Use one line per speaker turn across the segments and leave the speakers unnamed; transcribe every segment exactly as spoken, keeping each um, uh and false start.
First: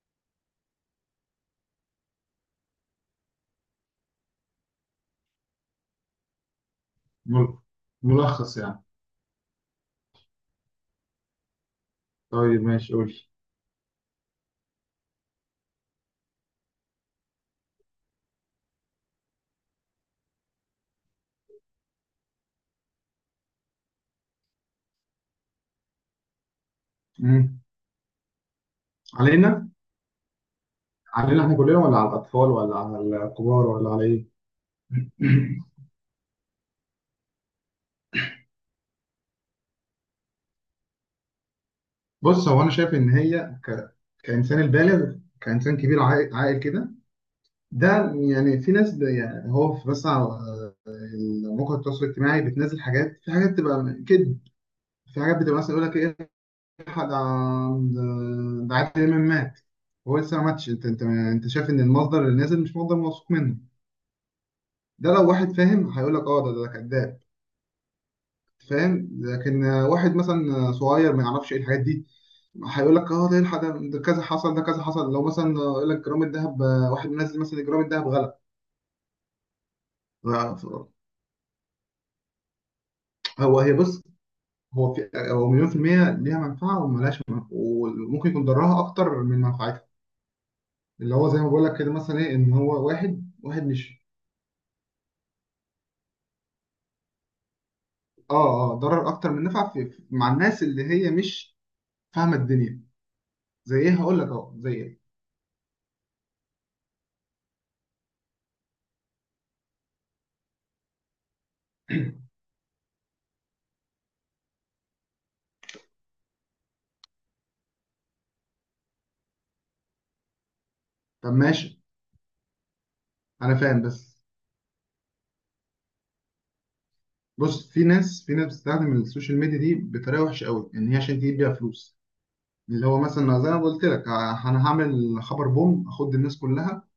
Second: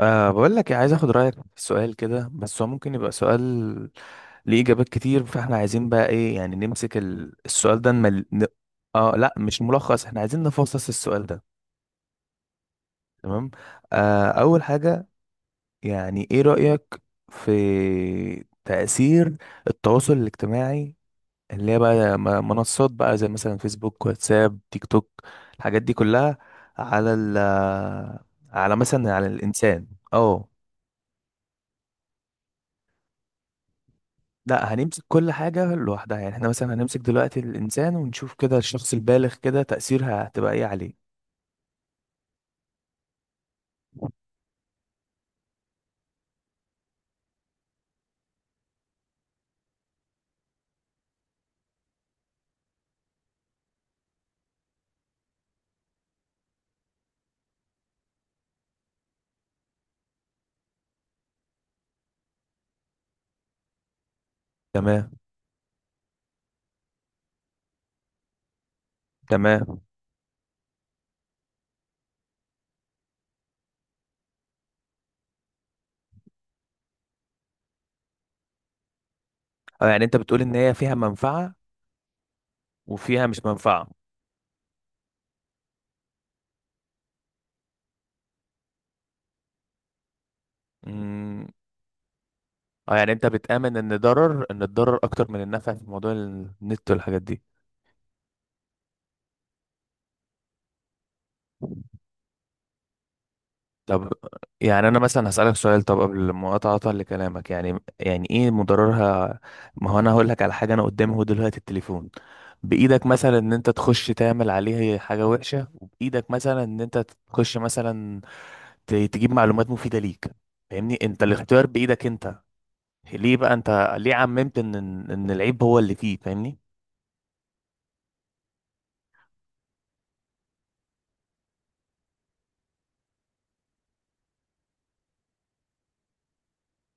أه بقول لك إيه، عايز اخد رايك في سؤال كده، بس هو ممكن يبقى سؤال ليه اجابات كتير، فاحنا عايزين بقى ايه، يعني نمسك ال-
مل-
السؤال ده، نمل... ن...
ملخص يعني.
اه لا، مش ملخص، احنا عايزين نفصص السؤال ده.
طيب، ماشي قول.
تمام. أه اول حاجه، يعني ايه رايك في تاثير التواصل الاجتماعي، اللي هي بقى م- منصات بقى زي مثلا فيسبوك، واتساب، تيك توك، الحاجات دي كلها، على ال
مم.
على مثلا على
علينا
الانسان. اه.
علينا احنا كلنا، ولا على الاطفال، ولا على الكبار، ولا على ايه؟
لا، هنمسك كل حاجة لوحدها، يعني احنا مثلا هنمسك دلوقتي الإنسان ونشوف كده الشخص البالغ، كده تأثيرها هتبقى ايه عليه.
بص، هو انا شايف ان هي ك... كانسان البالغ، كانسان كبير عاقل عاقل كده، ده يعني في ناس ب... يعني هو في بس على آه، مواقع التواصل الاجتماعي بتنزل حاجات، في حاجات تبقى كده، في حاجات بتبقى مثلا يقول لك ايه، ده ده ده عادل امام مات، هو لسه ما ماتش. انت انت انت شايف ان المصدر اللي نازل مش مصدر موثوق منه.
تمام.
ده لو واحد فاهم هيقول لك اه، ده ده كذاب، فاهم. لكن
تمام.
آه، واحد مثلا آه، صغير ما يعرفش ايه الحاجات دي، هيقول لك اه، ده إيه الحاجة- ده كذا حصل، ده كذا حصل. لو مثلا آه، يقول لك جرام الذهب، آه، واحد منزل مثلا جرام الذهب غلط.
اه، يعني انت بتقول ان هي فيها منفعة وفيها مش
هو هي
منفعة.
بص هو في هو مليون في المية ليها منفعة وملهاش منفعة، وممكن يكون ضرها أكتر من منفعتها. اللي هو زي
امم.
ما بقول لك كده، مثلا إيه، إن هو
اه، يعني انت
واحد واحد
بتآمن ان
مش...
ضرر ان الضرر اكتر من النفع في موضوع النت والحاجات دي.
آه آه ضرر أكتر من نفع في في- مع الناس اللي هي مش فاهمة الدنيا. زي إيه؟
طب،
هقول لك أهو زي
يعني انا
إيه.
مثلا هسألك سؤال، طب قبل مقاطعة لكلامك، يعني يعني ايه مضررها؟ ما هو انا هقول لك على حاجة، انا قدامي اهو دلوقتي التليفون بايدك، مثلا ان انت تخش تعمل عليه حاجة وحشة، وبايدك مثلا ان انت تخش مثلا ت- تجيب معلومات مفيدة ليك. فاهمني؟ انت
طب
الاختيار
ماشي،
بايدك انت. ليه بقى
انا فاهم
انت ليه
بس.
عممت ان ان إن العيب هو اللي فيه؟ فاهمني؟
بص، في ناس في ناس بتستخدم السوشيال ميديا دي بطريقه وحشه قوي، ان هي عشان تجيب بيها فلوس. اللي هو مثلا زي ما قلت لك، ه- انا هعمل خبر بوم اخد الناس كلها.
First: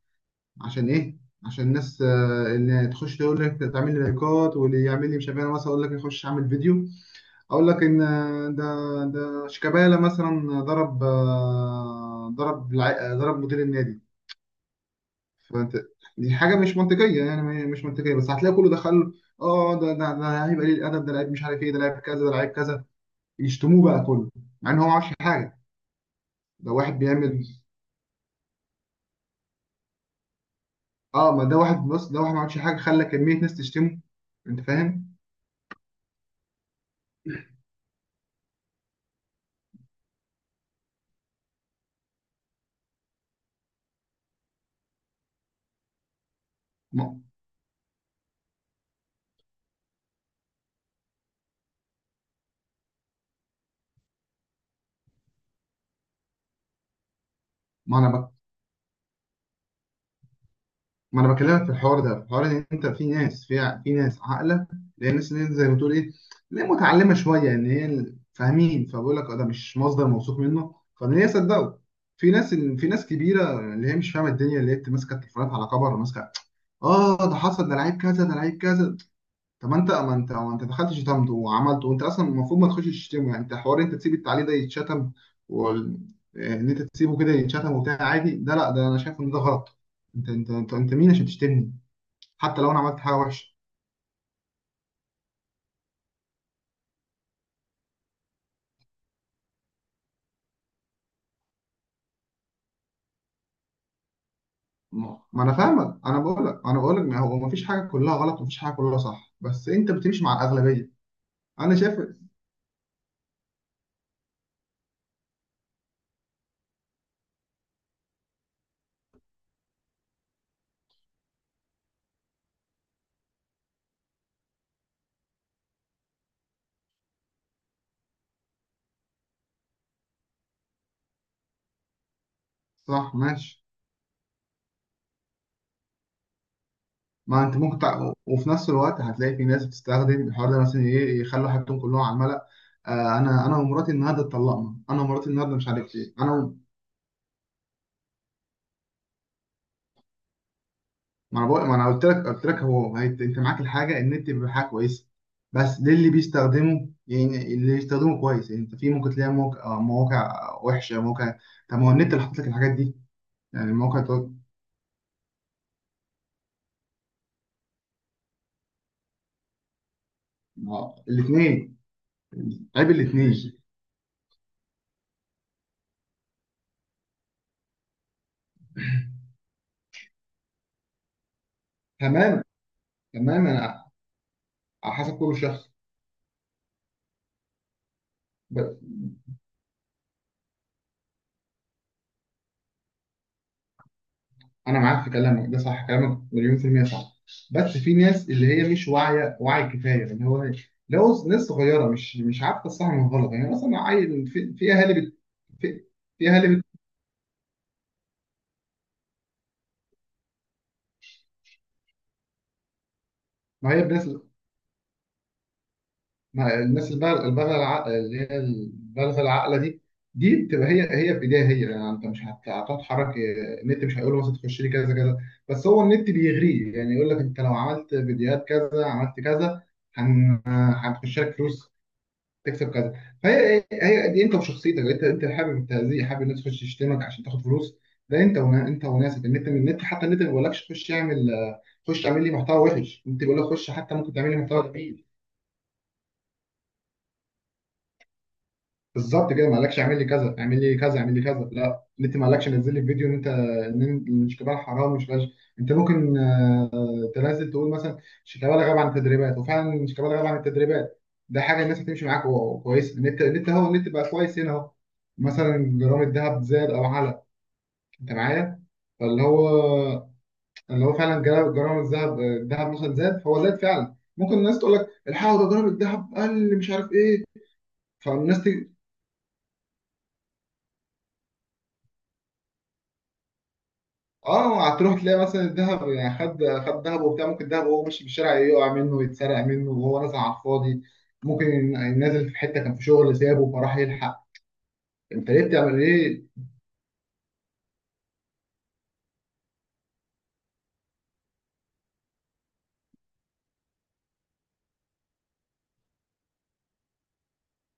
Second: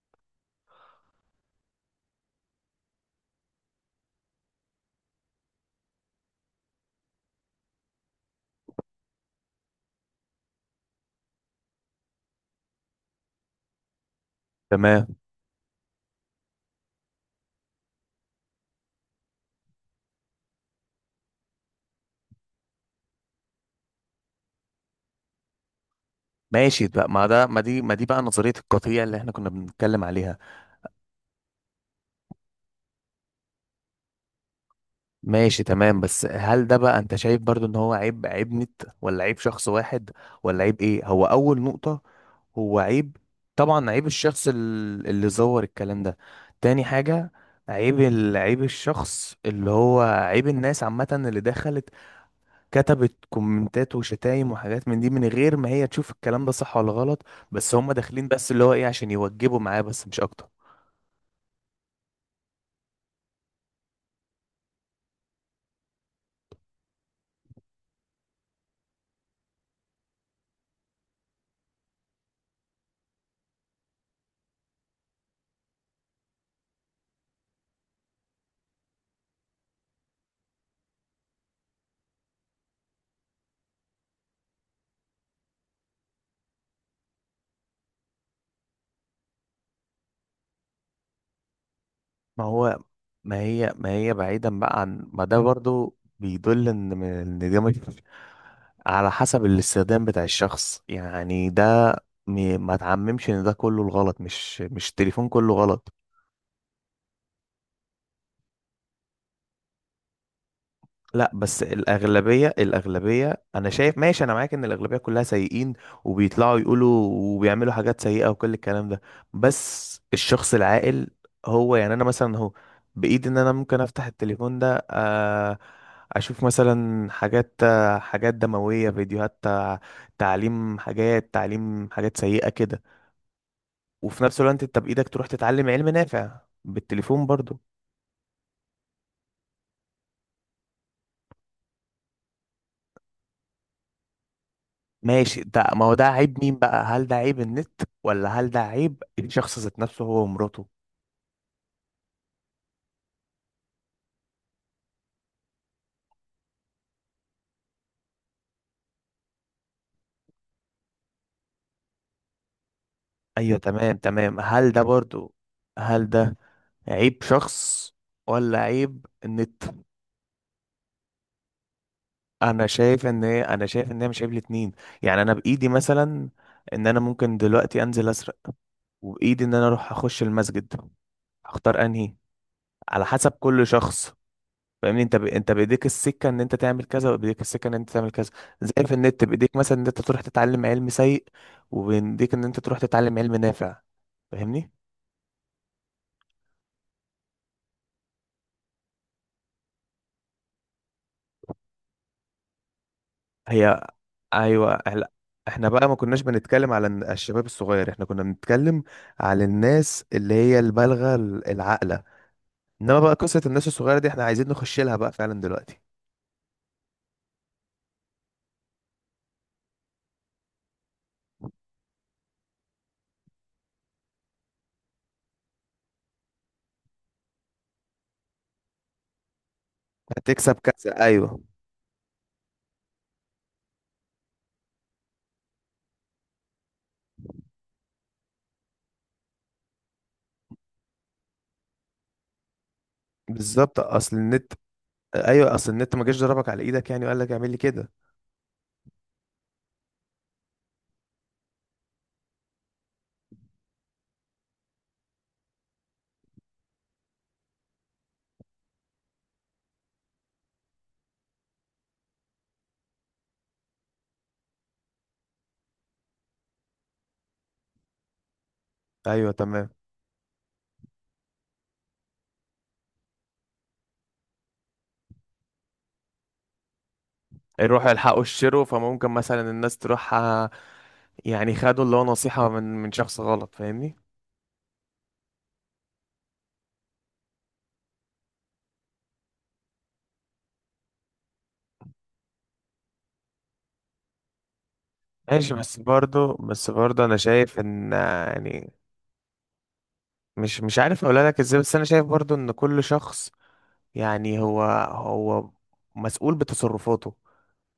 عشان ايه؟ عشان الناس آه، اللي تخش تقول لك تعمل لي لايكات، واللي يعمل لي مش عارف إيه. أنا مثلا اقول لك اخش اعمل فيديو، اقول لك ان آه، ده ده شيكابالا مثلا ضرب، آه، ضرب الع- آه، ضرب مدير النادي.
تمام.
فانت، دي حاجه مش منطقيه، يعني م- مش منطقيه، بس هتلاقي كله دخل: اه، ده ده ده لعيب قليل الادب، ده لعيب مش عارف ايه، ده لعيب كذا، ده لعيب كذا، يشتموه بقى كله، مع ان هو ما عملش حاجه. ده
ماشي
واحد
بقى، ما
بيعمل،
ده ما دي ما دي بقى نظرية القطيع اللي احنا كنا بنتكلم عليها.
اه، ما ده واحد، بص، ده واحد ما عملش حاجه، خلى كميه ناس تشتمه. انت فاهم؟
ماشي، تمام. بس هل ده بقى انت شايف برضو ان هو عيب عيب نت، ولا عيب شخص واحد، ولا عيب ايه؟ هو اول نقطة هو عيب، طبعا عيب الشخص ال- اللي زور الكلام ده. تاني
ما,
حاجة، عيب ال- عيب الشخص اللي هو عيب الناس عامة، اللي دخلت كتبت كومنتات وشتايم وحاجات من دي من غير ما هي تشوف الكلام ده صح ولا غلط، بس هم
ما
داخلين
انا
بس اللي هو ايه، عشان يوجبوا معاه بس، مش اكتر.
ما انا بكلمك في الحوار ده، في الحوار ان انت في ناس، في في ناس عاقله اللي هي الناس اللي زي ما بتقول ايه، اللي هي متعلمه شويه، ان هي ال- فاهمين، فبقول لك اه، ده مش مصدر موثوق منه، فان هي صدقوا. في ناس في ناس كبيره اللي هي مش فاهمه الدنيا، اللي هي بت- ماسكه التليفونات على كبر، ماسكه: اه، ده حصل، ده لعيب كذا، ده لعيب كذا. طب ما انت ما انت ما انت دخلت شتمته وعملته، وانت اصلا المفروض ما تخش تشتمه. يعني انت حوار، انت تسيب التعليق ده يتشتم وال... ان انت تسيبه كده يتشتم وبتاع عادي؟ ده لا، ده انا شايف ان ده غلط. انت انت انت, انت مين عشان تشتمني؟
ما
حتى لو انا
هو
عملت حاجه
ما
وحشه.
هي ما هي بعيدا بقى عن ما ده، برضو بيدل ان ان ده مش على حسب الاستخدام بتاع الشخص، يعني ده م- ما تعممش ان ده كله الغلط، مش مش
ما
التليفون
ما انا
كله غلط.
فاهمك، انا بقول لك انا بقول لك ما هو ما فيش حاجه كلها غلط، ومفيش حاجه كلها صح، بس انت بتمشي مع الاغلبيه.
لا بس
انا شايف
الأغلبية الأغلبية أنا شايف، ماشي، أنا معاك إن الأغلبية كلها سيئين، وبيطلعوا يقولوا وبيعملوا حاجات سيئة وكل الكلام ده. بس الشخص العاقل هو، يعني أنا مثلا، هو بإيدي إن أنا ممكن أفتح التليفون ده، آه، أشوف مثلا حاجات، آه، حاجات دموية، فيديوهات، آه، تعليم حاجات تعليم حاجات سيئة كده.
صح، ماشي.
وفي نفس الوقت أنت بإيدك تروح تتعلم علم نافع بالتليفون
ما انت
برضو.
ممكن تع... وفي نفس الوقت هتلاقي في ناس بتستخدم الحوار ده مثلا ايه، يخلوا حياتهم كلهم على الملأ: آه انا انا ومراتي النهارده اتطلقنا، انا ومراتي
ماشي،
النهارده مش
ده ما هو
عارف
ده
ايه
عيب
انا.
مين بقى؟ هل ده عيب النت، ولا هل ده عيب الشخص ذات نفسه هو ومراته؟
ما انا بقول ما انا قلت لك قلت لك هو هي- انت معاك الحاجه، النت بيبقى حاجه كويسه، بس ليه؟ اللي بيستخدمه، يعني اللي بيستخدمه كويس. يعني انت في ممكن تلاقي موقع، آه، مواقع وحشه، مواقع. طب ما هو النت اللي حاطط لك الحاجات دي،
ايوه،
يعني
تمام،
المواقع تقول.
تمام. هل ده برضو هل ده عيب شخص، ولا عيب النت؟
الاثنين.
انا
عيب
شايف ان
الاثنين.
هي انا شايف ان هي مش عيب الاتنين. يعني انا بايدي مثلا ان انا ممكن دلوقتي انزل اسرق، وبايدي ان انا اروح اخش المسجد، اختار انهي،
تمام،
على حسب
تمام،
كل
انا.
شخص.
على
فاهمني؟ انت
حسب
ب...
كل
انت
شخص.
بايديك السكه ان انت تعمل كذا، وبايديك السكه ان انت تعمل كذا. زي في النت بايديك مثلا ان انت تروح تتعلم علم سيء، وبايديك ان انت تروح تتعلم علم نافع. فاهمني؟
انا معاك في كلامك ده صح، كلامك مليون في المية صح، بس في ناس اللي هي مش واعية وعي كفاية، اللي هو لو ناس صغيرة مش مش عارفة الصح من الغلط، يعني مثلا
هي،
عيل، في, في
ايوه.
اهالي
لا،
بت،
احنا
في,
بقى ما كناش
في اهالي بت.
بنتكلم على الن- الشباب الصغير، احنا كنا بنتكلم على الناس اللي هي البالغه، ال- العاقله. انما بقى قصه الناس
ما هي
الصغيره
الناس،
دي احنا عايزين نخش لها بقى فعلا دلوقتي.
ما الناس البالغة، البالغة الع- اللي هي البالغة العاقلة دي، دي بتبقى هي، هي في ايديها هي. يعني انت مش هت- هتتحرك إيه، النت مش هيقول له مثلا تخش لي كذا كذا، بس هو النت بيغريه، يعني يقول لك انت لو عملت فيديوهات كذا، عملت كذا، هن-
هتكسب كذا،
هتخش لك
ايوه.
فلوس، تكسب كذا. فهي إيه، هي دي انت وشخصيتك، انت انت حابب التهزيء، حابب الناس تخش تشتمك عشان تاخد فلوس. ده انت ونا... انت وناسك النت. من النت حتى، النت ما بيقولكش خش اعمل، خش اعمل لي محتوى وحش، انت بيقول لك خش،
بالظبط،
حتى ممكن
اصل
تعمل لي
النت
محتوى جميل.
ايوه، اصل النت ما جاش ضربك على ايدك يعني وقال لك اعمل لي كده.
بالظبط كده، ما قالكش اعمل لي كذا اعمل لي كذا اعمل لي كذا، لا، النت ما قالكش نزل لي فيديو ان انت ان إن مش كبار حرام مش فاش. انت ممكن كنت نازل تقول مثلا شيكابالا غاب عن التدريبات، وفعلا شيكابالا غاب عن التدريبات، ده حاجه الناس هتمشي معاك و- كويس، ان انت ان انت هو ان انت بقى كويس هنا اهو. مثلا جرام الذهب زاد او علا، انت معايا؟ فاللي
ايوه تمام.
هو اللي هو فعلا جرام جرام الذهب الذهب مثلا زاد، فهو زاد فعلا، ممكن الناس تقول لك الحقوا، ده جرام الذهب قل، مش عارف ايه.
يروحوا يلحقوا
فالناس
الشرو،
تيجي،
فممكن مثلا الناس تروح، آه، يعني خدوا اللي هو نصيحة من من شخص غلط. فاهمني؟
اه، هتروح تلاقي مثلا الذهب يعني خد خد ذهب وبتاع، ممكن الذهب وهو ماشي في الشارع يقع منه، يتسرق منه، وهو نازل على الفاضي، ممكن نازل في حته كان في شغل سابه فراح يلحق. انت ليه
ماشي، بس
بتعمل ايه؟
برضه، بس برضه انا شايف ان، آه، يعني مش مش عارف اقولها لك ازاي، بس انا شايف برضه ان كل شخص، يعني هو هو مسؤول بتصرفاته.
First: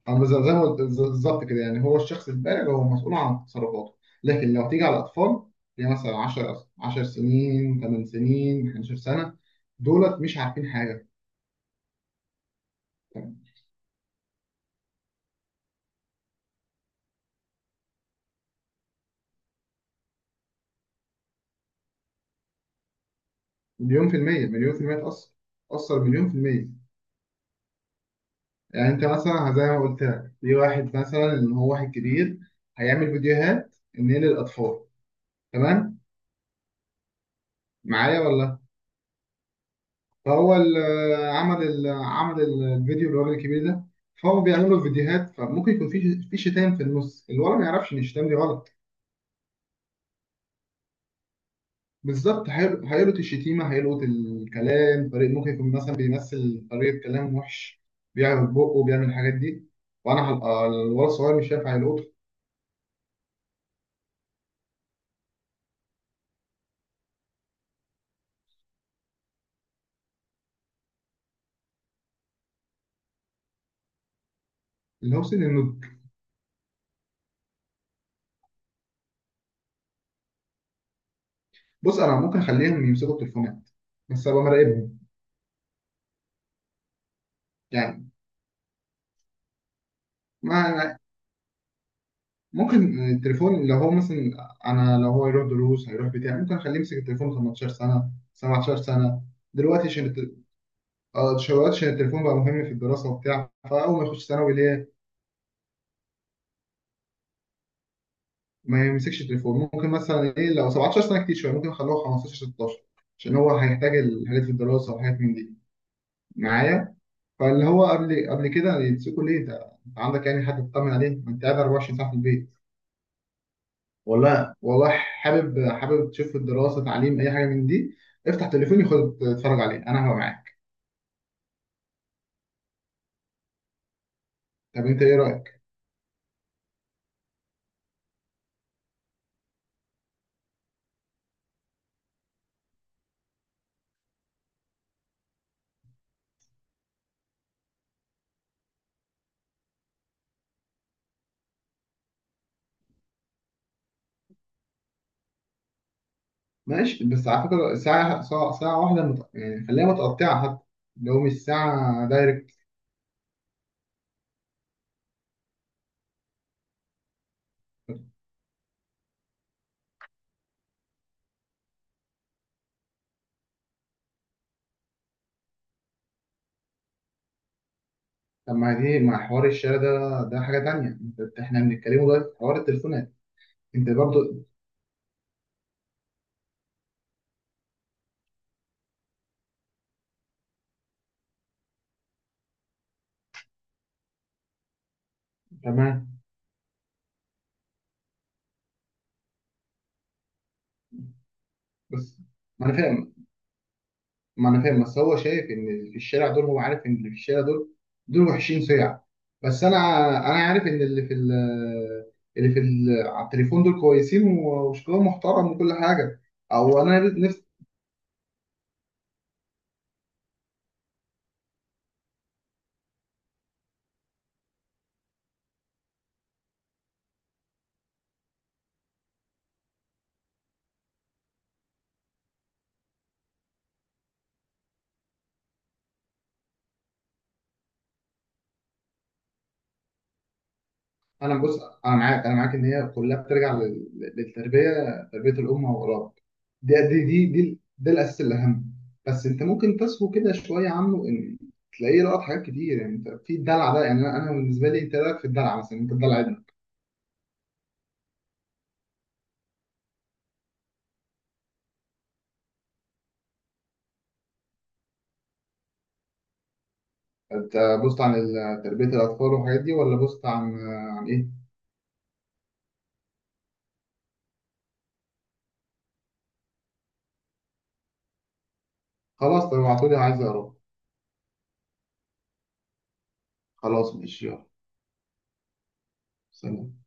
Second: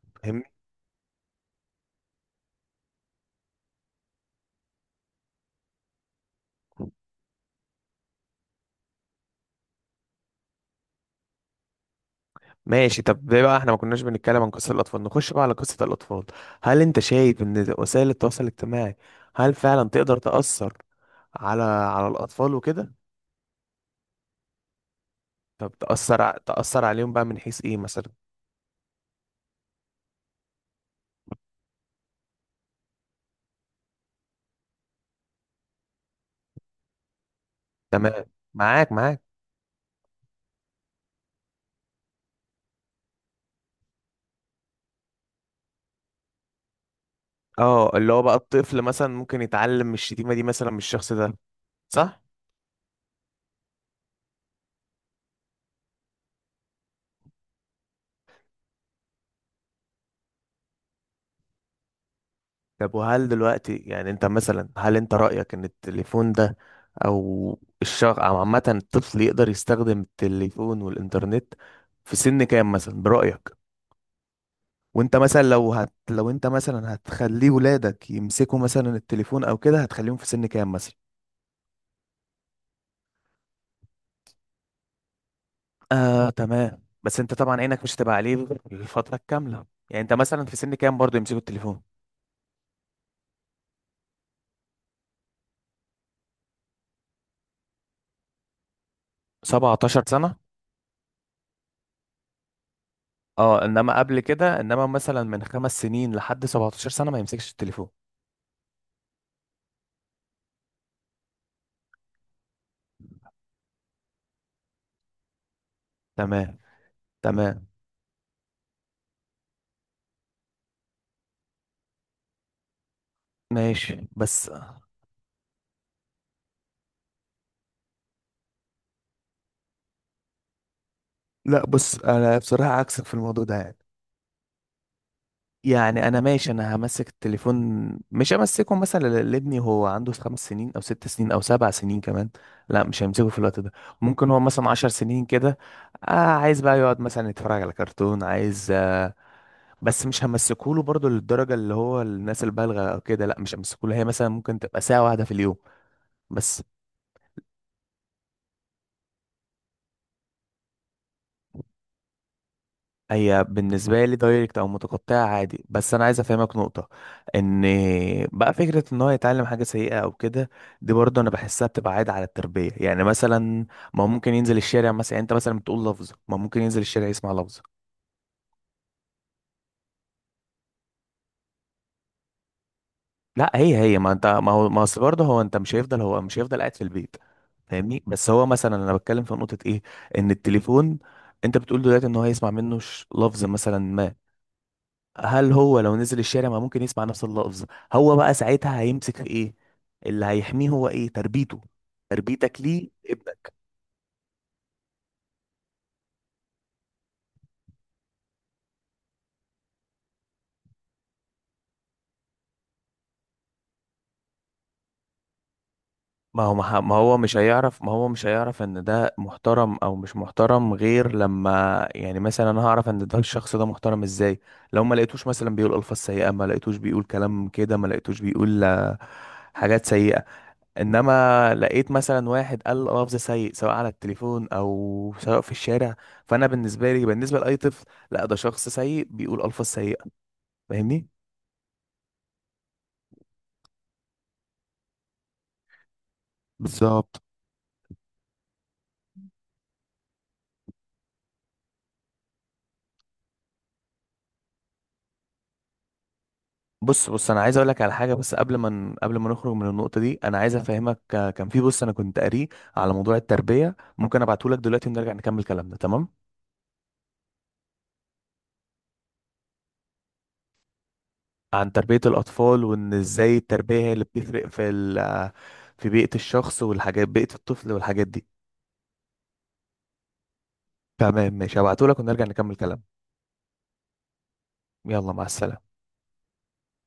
انا زي
فاهمني؟
زي ما قلت بالظبط كده، يعني هو الشخص البالغ هو مسؤول عن تصرفاته. لكن لو تيجي على الاطفال اللي مثلا عشر عشر سنين، 8 سنين، إحدى عشرة سنة سنه، دولت مش عارفين حاجه.
ماشي. طب ليه بقى احنا ما كناش بنتكلم عن قصة الاطفال؟ نخش بقى على قصة الاطفال. هل انت شايف ان وسائل التواصل الاجتماعي هل فعلا تقدر تأثر على على الاطفال وكده؟
مليون في المية مليون في المية تأثر،
طب
تأثر
تأثر،
مليون في
ع-
المية.
تأثر عليهم بقى من حيث ايه مثلا؟
يعني انت مثلا زي ما قلت لك، في واحد مثلا ان هو واحد كبير، هيعمل فيديوهات ان هي للاطفال، تمام، معايا
تمام.
ولا؟
معاك، معاك.
فهو ال- عمل ال- عمل ال- الفيديو، الراجل الكبير ده فهو بيعمل له فيديوهات، فممكن يكون في في شتائم في النص، الولد ما
اه،
يعرفش ان
اللي هو
الشتائم
بقى
دي غلط.
الطفل مثلا ممكن يتعلم من الشتيمة دي مثلا من الشخص ده، صح.
بالظبط، هيل- هيلقط الشتيمه، هيلقط الكلام، طريق ممكن يكون مثلا بيمثل طريقه كلام وحش، بيعمل بقه وبيعمل الحاجات دي، وانا هبقى الولد الصغير مش شايف، هيلقطه.
طب وهل دلوقتي، يعني انت مثلا، هل انت رأيك ان التليفون ده، او الشخص، او عامة الطفل يقدر يستخدم التليفون والانترنت في سن كام مثلا برأيك؟ وانت
اللي هو
مثلا
سن
لو
النضج.
هت لو انت مثلا هتخليه ولادك يمسكوا مثلا التليفون او كده، هتخليهم في سن كام مثلا؟
بص، انا ممكن اخليهم يمسكوا التليفونات، بس ابقى مراقبهم.
آه تمام، بس انت طبعا عينك مش
يعني
هتبقى عليه الفترة الكاملة. يعني انت مثلا في
ما
سن كام
أنا
برضه يمسكوا التليفون؟
ممكن التليفون لو هو مثلا، انا لو هو يروح دروس هيروح بتاع، ممكن اخليه يمسك التليفون تمنتاشر سنة سنه سبعتاشر سنة سنه، دلوقتي
سبعتاشر
عشان الت-
سنة؟
آه، دلوقتي عشان التليفون بقى مهم في الدراسه وبتاع،
اه،
فاول
انما
ما
قبل
يخش ثانوي
كده، انما
ليه.
مثلا من خمس سنين لحد سبعة عشر سنة ما يمسكش التليفون؟
ما يمسكش التليفون، ممكن مثلا ايه لو سبعة عشر سنة سنه كتير شويه، ممكن اخلوه خمستاشر ستة عشر، عشان هو هيحتاج الحاجات في الدراسه وحاجات من دي.
تمام.
معايا؟ فاللي
تمام.
هو قبل قبل كده يمسكوا ليه، ده انت عندك يعني حد تطمن عليه، ما انت قاعد اربعة وعشرين ساعة ساعه في البيت،
ماشي بس.
والله والله حابب حابب تشوف الدراسه، تعليم، اي حاجه من دي، افتح تليفوني خد اتفرج عليه، انا هبقى معاك.
لا، بص، انا بصراحة عكسك في الموضوع ده. يعني
طب انت ايه رايك؟
يعني انا ماشي، انا همسك التليفون، مش همسكه مثلا ل- لابني هو عنده خمس سنين او ست سنين او سبع سنين كمان، لا مش همسكه في الوقت ده. ممكن هو مثلا عشر سنين كده، آه عايز بقى يقعد مثلا يتفرج على كرتون، عايز آه بس مش همسكه له برضه للدرجه اللي هو الناس البالغه او كده، لا مش همسكه له، هي مثلا ممكن تبقى ساعه واحده في اليوم بس.
ماشي، بس على فكره، ساعه، ساعه, ساعة واحده مت... يعني خليها متقطعه حتى لو مش ساعه دايركت.
هي بالنسبة لي دايركت أو متقطعة عادي، بس أنا عايز أفهمك نقطة، إن بقى فكرة إن هو يتعلم حاجة سيئة أو كده، دي برضه أنا بحسها بتبقى عادة على التربية، يعني مثلا ما هو ممكن ينزل الشارع مثلا، يعني أنت مثلا بتقول لفظة، ما هو ممكن ينزل الشارع يسمع لفظة.
طب ما دي مع حوار الشارع، ده ده حاجه تانية، انت احنا بنتكلموا دلوقتي في حوار التليفونات.
لا، هي
انت
هي ما أنت،
برضو.
ما هو ما أصل برضه هو، أنت مش هيفضل هو مش هيفضل قاعد في البيت. فاهمني؟ بس هو مثلا، أنا بتكلم في نقطة إيه، إن التليفون، أنت بتقول دلوقتي إن هو هيسمع منه ش- لفظ مثلا ما. هل هو لو
تمام،
نزل الشارع ما ممكن يسمع نفس اللفظ؟ هو بقى ساعتها هيمسك في ايه؟ اللي هيحميه هو ايه؟ تربيته،
بس
تربيتك
ما انا
ليه
فاهم
ابنك.
ما انا فاهم بس هو شايف ان اللي في الشارع دول، هو عارف ان اللي في الشارع دول دول وحشين سيع. بس انا انا عارف ان اللي في ال- اللي في ال- على التليفون دول كويسين و- وشكلهم محترم وكل حاجه،
ما هو ما
او
ما
انا
هو مش
نفسي
هيعرف ما هو مش هيعرف ان ده محترم او مش محترم غير لما، يعني مثلا انا هعرف ان ده الشخص ده محترم ازاي؟ لو ما لقيتوش مثلا بيقول الفاظ سيئة، ما لقيتوش بيقول كلام كده، ما لقيتوش بيقول، آه، حاجات سيئة، انما لقيت مثلا واحد قال لفظ سيء، سواء على التليفون او سواء في الشارع، فانا بالنسبه لي، بالنسبه لاي طفل، لا ده شخص سيء بيقول الفاظ سيئه. فاهمني؟
انا. بص، انا معاك انا معاك ان هي كلها بترجع لل- للتربيه، تربيه الام واولاد. دي دي
بالظبط.
دي دي, ده الاساس الاهم، بس انت ممكن تسهو كده شويه عنه، ان تلاقيه لقط حاجات كتير، يعني انت في الدلع ده، يعني انا أنا بالنسبه لي انت رايك في الدلع مثلا انت الدلع؟
بص بص، انا عايز اقول لك على حاجه، بس قبل ما ن- قبل ما نخرج من النقطه دي، انا عايز افهمك، آه، كان في بص انا كنت قاريه على موضوع التربيه، ممكن ابعته لك دلوقتي ونرجع نكمل كلامنا. تمام.
انت بوست عن ال- تربية الأطفال والحاجات دي، ولا بوست عن عن إيه؟
عن تربيه الاطفال، وان ازاي التربيه هي اللي بتفرق في ال آه، في بيئه الشخص والحاجات بيئه الطفل والحاجات دي.
خلاص، طب ابعتولي، عايز أقرأ.
تمام، ماشي، هبعته لك ونرجع نكمل كلامنا.
خلاص، ماشي، يلا.
يلا، مع السلامة.
سلام.